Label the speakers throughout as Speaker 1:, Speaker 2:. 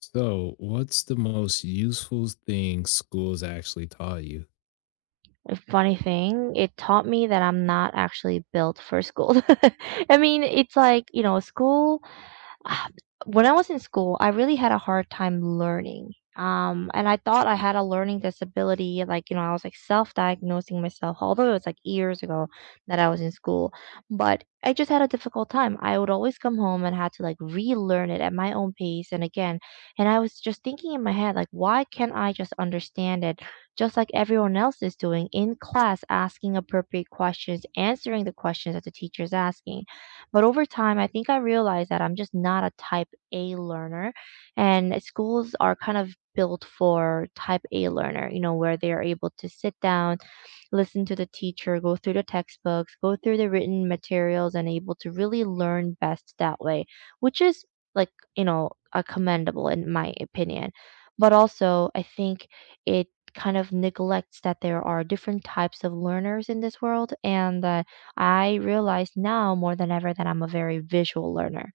Speaker 1: So, what's the most useful thing schools actually taught you?
Speaker 2: A funny thing, it taught me that I'm not actually built for school. I mean, it's like, school Ah, When I was in school, I really had a hard time learning. And I thought I had a learning disability, like, I was like self-diagnosing myself, although it was like years ago that I was in school. But I just had a difficult time. I would always come home and had to like relearn it at my own pace and again. And I was just thinking in my head, like, why can't I just understand it just like everyone else is doing in class, asking appropriate questions, answering the questions that the teacher is asking? But over time, I think I realized that I'm just not a type A learner, and schools are kind of built for type A learner, you know, where they are able to sit down, listen to the teacher, go through the textbooks, go through the written materials, and able to really learn best that way, which is like, commendable in my opinion. But also, I think it kind of neglects that there are different types of learners in this world, and that I realize now more than ever that I'm a very visual learner.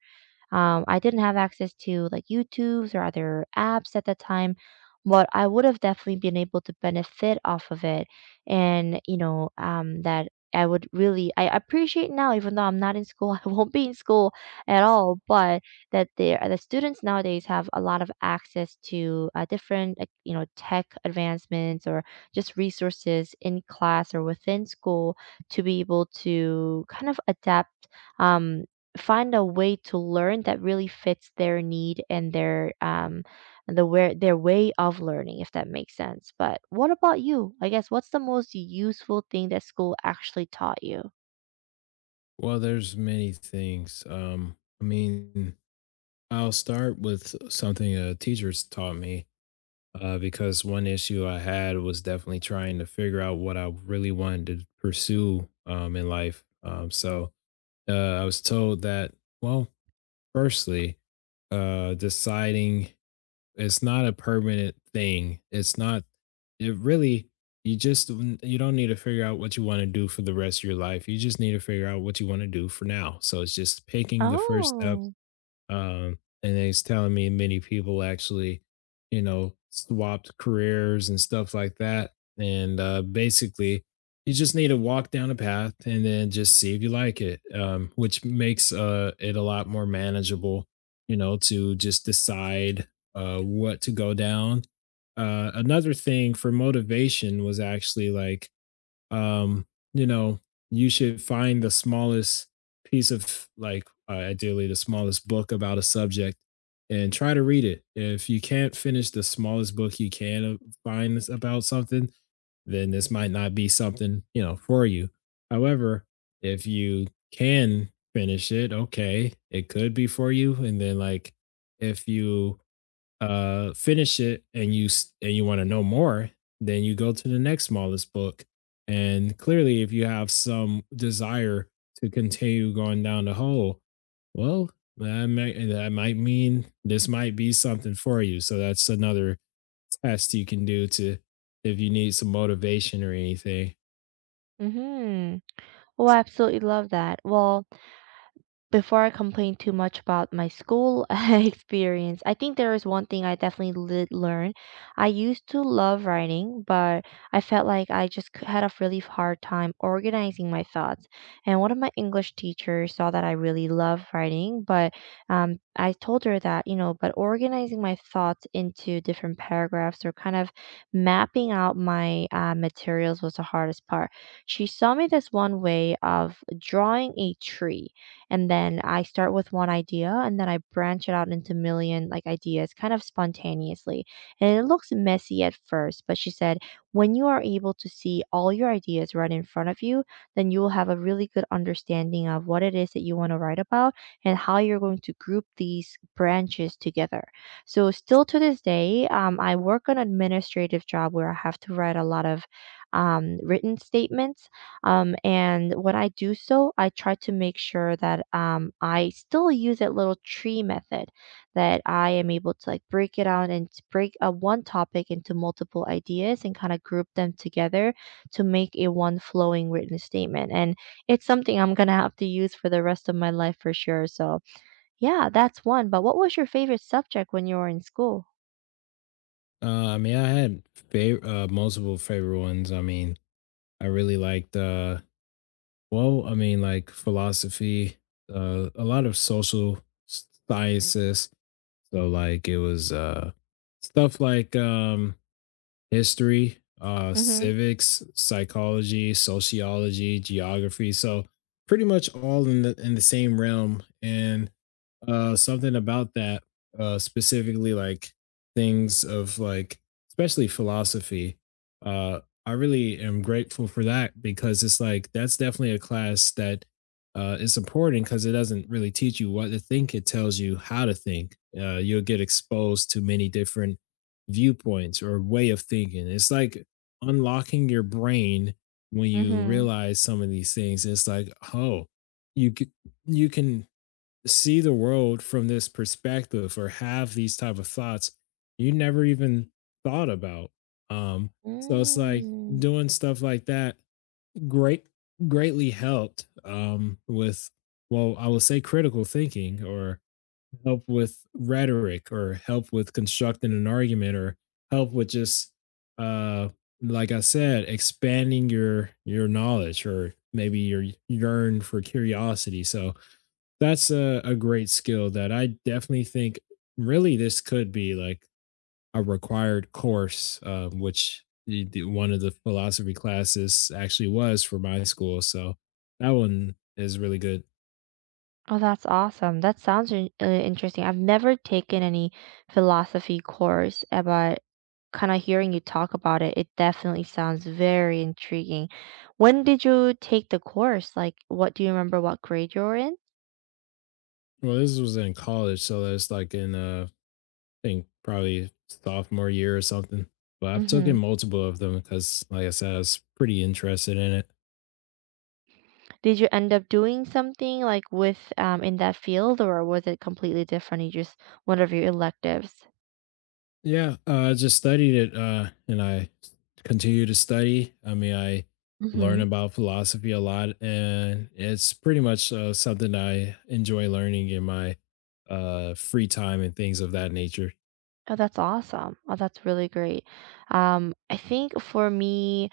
Speaker 2: I didn't have access to like YouTube's or other apps at that time, but I would have definitely been able to benefit off of it. And, that I appreciate now, even though I'm not in school, I won't be in school at all, but that the students nowadays have a lot of access to different, like, tech advancements or just resources in class or within school to be able to kind of adapt, um, find a way to learn that really fits their need and their and their way of learning, if that makes sense. But what about you? I guess, what's the most useful thing that school actually taught you?
Speaker 1: Well, there's many things. I mean, I'll start with something teachers taught me because one issue I had was definitely trying to figure out what I really wanted to pursue in life. I was told that, well, firstly, deciding it's not a permanent thing. It's not it really you just n- You don't need to figure out what you want to do for the rest of your life. You just need to figure out what you want to do for now. So it's just taking the first step,
Speaker 2: Oh,
Speaker 1: and he's telling me many people actually, you know, swapped careers and stuff like that. And basically, you just need to walk down a path and then just see if you like it, which makes it a lot more manageable, you know, to just decide what to go down. Another thing for motivation was actually um, you know, you should find the smallest piece of ideally the smallest book about a subject and try to read it. If you can't finish the smallest book you can find that's about something, then this might not be something, you know, for you. However, if you can finish it, okay, it could be for you. And then like if you finish it and and you want to know more, then you go to the next smallest book. And clearly if you have some desire to continue going down the hole, well, that might mean this might be something for you. So that's another test you can do to if you need some motivation or anything.
Speaker 2: mm-hmm. Well, I absolutely love that. Well, before I complain too much about my school experience, I think there is one thing I definitely did learn. I used to love writing, but I felt like I just had a really hard time organizing my thoughts. And one of my English teachers saw that I really love writing, but I told her that, you know, but organizing my thoughts into different paragraphs or kind of mapping out my materials was the hardest part. She saw me this one way of drawing a tree, and then I start with one idea and then I branch it out into million like ideas kind of spontaneously. And it looks messy at first, but she said when you are able to see all your ideas right in front of you, then you will have a really good understanding of what it is that you want to write about and how you're going to group these branches together. So still to this day, I work an administrative job where I have to write a lot of written statements, and when I do so, I try to make sure that I still use that little tree method, that I am able to like break it out and to break a one topic into multiple ideas and kind of group them together to make a one flowing written statement. And it's something I'm gonna have to use for the rest of my life for sure. So yeah, that's one. But what was your favorite subject when you were in school?
Speaker 1: I mean, I had multiple favorite ones. I mean, I really liked well, I mean, like philosophy, a lot of social sciences. So, like, it was stuff like history,
Speaker 2: Mm-hmm.
Speaker 1: civics, psychology, sociology, geography. So pretty much all in the same realm. And something about that, specifically like things of like, especially philosophy. Uh, I really am grateful for that because it's like that's definitely a class that is important because it doesn't really teach you what to think; it tells you how to think. You'll get exposed to many different viewpoints or way of thinking. It's like unlocking your brain when you
Speaker 2: Mm-hmm.
Speaker 1: realize some of these things. It's like, oh, you can, you can see the world from this perspective or have these type of thoughts you never even thought about. Um, so it's like
Speaker 2: Mm.
Speaker 1: doing stuff like that great greatly helped with, well, I would say critical thinking, or help with rhetoric, or help with constructing an argument, or help with just uh like I said, expanding your knowledge or maybe your yearn for curiosity. So that's a great skill that I definitely think really this could be like a required course, which one of the philosophy classes actually was for my school. So that one is really good.
Speaker 2: Oh, that's awesome. That sounds interesting. I've never taken any philosophy course, but kind of hearing you talk about it, it definitely sounds very intriguing. When did you take the course? Like, what do you remember what grade you were in?
Speaker 1: Well, this was in college, so that's like in think probably sophomore year or something. But I've taken
Speaker 2: Mm-hmm.
Speaker 1: multiple of them because, like I said, I was pretty interested in it.
Speaker 2: Did you end up doing something like with in that field, or was it completely different? You just one of your electives.
Speaker 1: Yeah, I just studied it, and I continue to study. I mean, I learn
Speaker 2: Mm-hmm.
Speaker 1: about philosophy a lot, and it's pretty much something that I enjoy learning in my free time and things of that nature.
Speaker 2: Oh, that's awesome. Oh, that's really great. I think for me.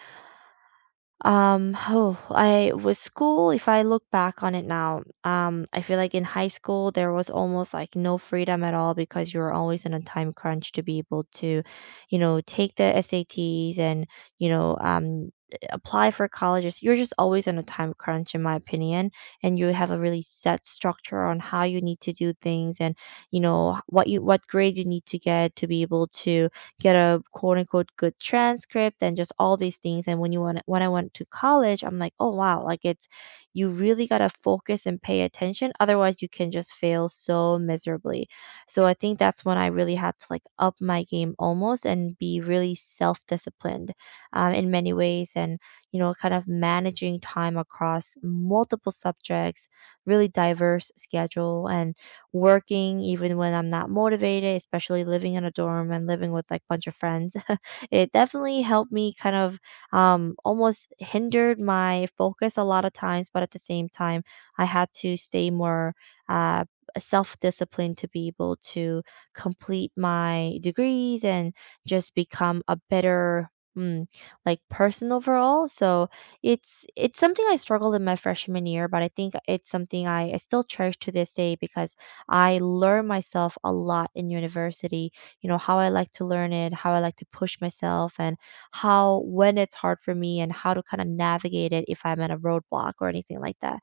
Speaker 2: Oh, I with school, if I look back on it now, I feel like in high school there was almost like no freedom at all because you were always in a time crunch to be able to, you know, take the SATs and, you know, um, apply for colleges. You're just always in a time crunch, in my opinion, and you have a really set structure on how you need to do things and, what grade you need to get to be able to get a quote unquote good transcript and just all these things. And when you want when I went to college, I'm like, oh wow, like it's you really gotta focus and pay attention. Otherwise you can just fail so miserably. So I think that's when I really had to like up my game almost and be really self disciplined, in many ways, and kind of managing time across multiple subjects, really diverse schedule, and working even when I'm not motivated, especially living in a dorm and living with like bunch of friends. It definitely helped me kind of, almost hindered my focus a lot of times, but at the same time, I had to stay more uh, self disciplined to be able to complete my degrees and just become a better, Mm, like person overall, so it's something I struggled in my freshman year, but I think it's something I still cherish to this day because I learn myself a lot in university, how I like to learn it, how I like to push myself, and how, when it's hard for me, and how to kind of navigate it if I'm at a roadblock or anything like that.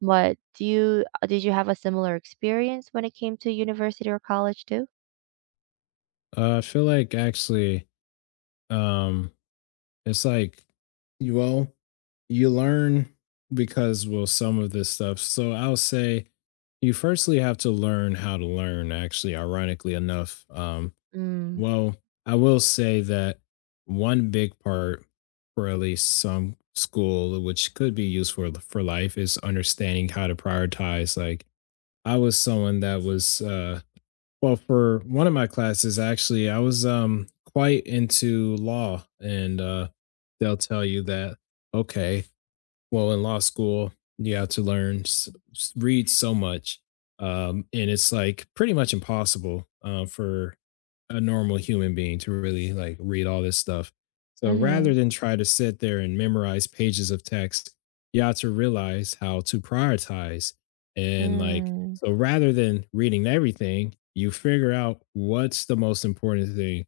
Speaker 2: But did you have a similar experience when it came to university or college too?
Speaker 1: I feel like actually, um, it's like, you well, you learn because, well, some of this stuff. So I'll say you firstly have to learn how to learn, actually, ironically enough.
Speaker 2: Mm.
Speaker 1: Well, I will say that one big part for at least some school, which could be useful for life, is understanding how to prioritize. Like, I was someone that was well, for one of my classes, actually, I was quite into law, and they'll tell you that, okay, well, in law school, you have to learn, read so much. And it's like pretty much impossible for a normal human being to really like read all this stuff. So
Speaker 2: Mm-hmm.
Speaker 1: rather than try to sit there and memorize pages of text, you have to realize how to prioritize. And like,
Speaker 2: Mm.
Speaker 1: so rather than reading everything, you figure out what's the most important thing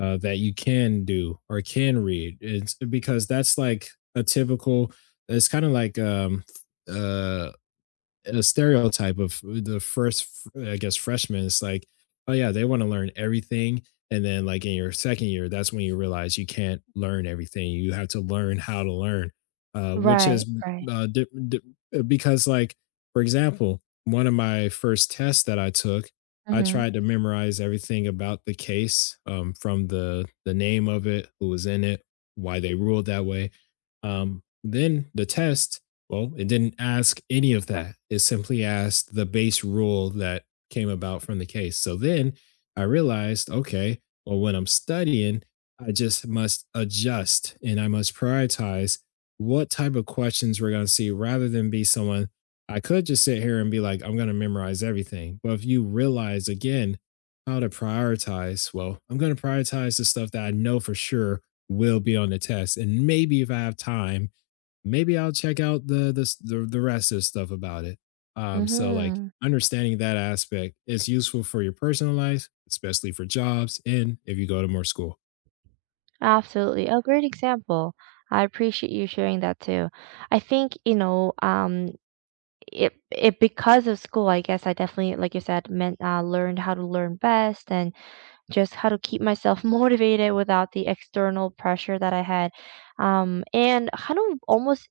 Speaker 1: that you can do or can read. It's because that's like a typical — it's kind of like uh a stereotype of the first, I guess, freshman. It's like, oh yeah, they want to learn everything, and then like in your second year, that's when you realize you can't learn everything. You have to learn how to learn, which
Speaker 2: Right,
Speaker 1: is
Speaker 2: right.
Speaker 1: uh, di- di- because like for example, one of my first tests that I took, I
Speaker 2: Mm-hmm.
Speaker 1: tried to memorize everything about the case, from the name of it, who was in it, why they ruled that way. Then the test, well, it didn't ask any of that. It simply asked the base rule that came about from the case. So then I realized, okay, well, when I'm studying, I just must adjust and I must prioritize what type of questions we're going to see, rather than be someone — I could just sit here and be like, I'm going to memorize everything. But if you realize again how to prioritize, well, I'm going to prioritize the stuff that I know for sure will be on the test. And maybe if I have time, maybe I'll check out the s the rest of stuff about it. So, like,
Speaker 2: Mm-hmm.
Speaker 1: understanding that aspect is useful for your personal life, especially for jobs, and if you go to more school.
Speaker 2: Absolutely. A great example. I appreciate you sharing that too. I think, It because of school, I guess I definitely, like you said, learned how to learn best, and just how to keep myself motivated without the external pressure that I had, and how to almost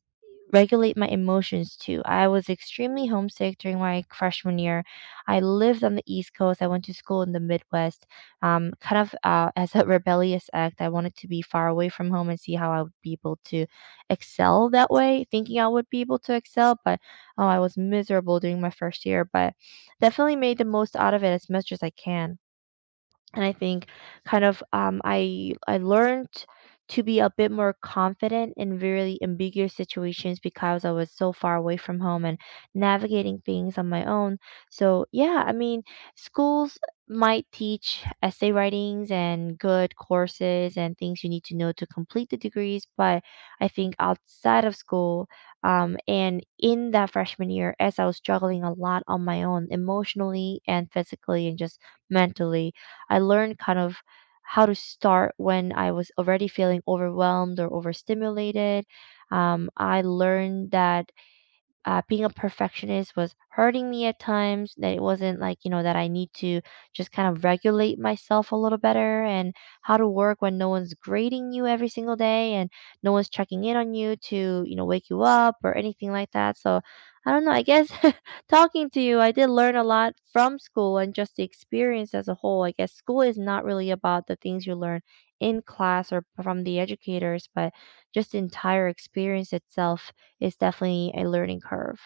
Speaker 2: regulate my emotions too. I was extremely homesick during my freshman year. I lived on the East Coast. I went to school in the Midwest. Kind of as a rebellious act, I wanted to be far away from home and see how I would be able to excel that way, thinking I would be able to excel, but oh, I was miserable during my first year, but definitely made the most out of it as much as I can, and I think kind of, I learned to be a bit more confident in really ambiguous situations because I was so far away from home and navigating things on my own. So yeah, I mean, schools might teach essay writings and good courses and things you need to know to complete the degrees, but I think outside of school, and in that freshman year, as I was struggling a lot on my own emotionally and physically and just mentally, I learned kind of how to start when I was already feeling overwhelmed or overstimulated. I learned that being a perfectionist was hurting me at times, that it wasn't like, that I need to just kind of regulate myself a little better, and how to work when no one's grading you every single day, and no one's checking in on you to, wake you up or anything like that. So I don't know. I guess talking to you, I did learn a lot from school and just the experience as a whole. I guess school is not really about the things you learn in class or from the educators, but just the entire experience itself. It's definitely a learning curve.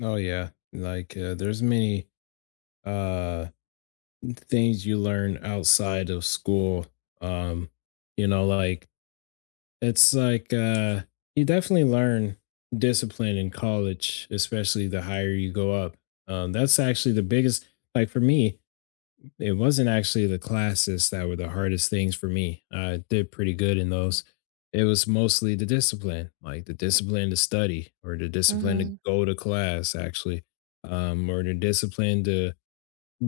Speaker 1: Oh, yeah. Like, there's many, uh, things you learn outside of school. Um, you know, like, it's like, uh, you definitely learn discipline in college, especially the higher you go up. That's actually the biggest, like, for me, it wasn't actually the classes that were the hardest things for me. I did pretty good in those. It was mostly the discipline, like the discipline to study or the discipline to
Speaker 2: Mhm,
Speaker 1: go to class, actually, or the discipline to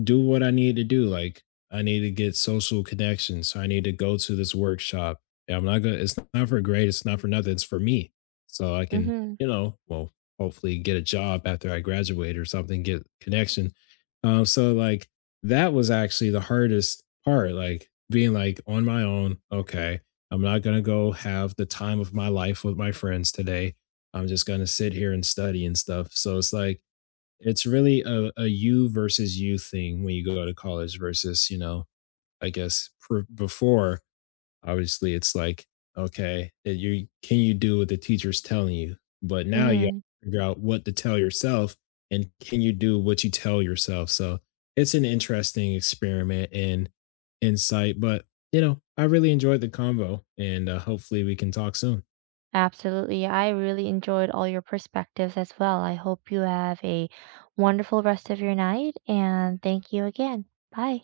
Speaker 1: do what I need to do. Like, I need to get social connections. So I need to go to this workshop. Yeah, I'm not gonna it's not for grade, it's not for nothing, it's for me. So I can,
Speaker 2: mhm,
Speaker 1: you know, well, hopefully get a job after I graduate or something, get connection. So like that was actually the hardest part, like being like on my own, okay, I'm not gonna go have the time of my life with my friends today. I'm just gonna sit here and study and stuff. So it's like it's really a you versus you thing when you go to college versus, you know, I guess pr before, obviously, it's like, okay, that you do what the teacher's telling you? But now you have
Speaker 2: mhm.
Speaker 1: to figure out what to tell yourself, and can you do what you tell yourself? So, it's an interesting experiment and insight, but, you know, I really enjoyed the convo, and, hopefully we can talk soon.
Speaker 2: Absolutely. I really enjoyed all your perspectives as well. I hope you have a wonderful rest of your night, and thank you again. Bye.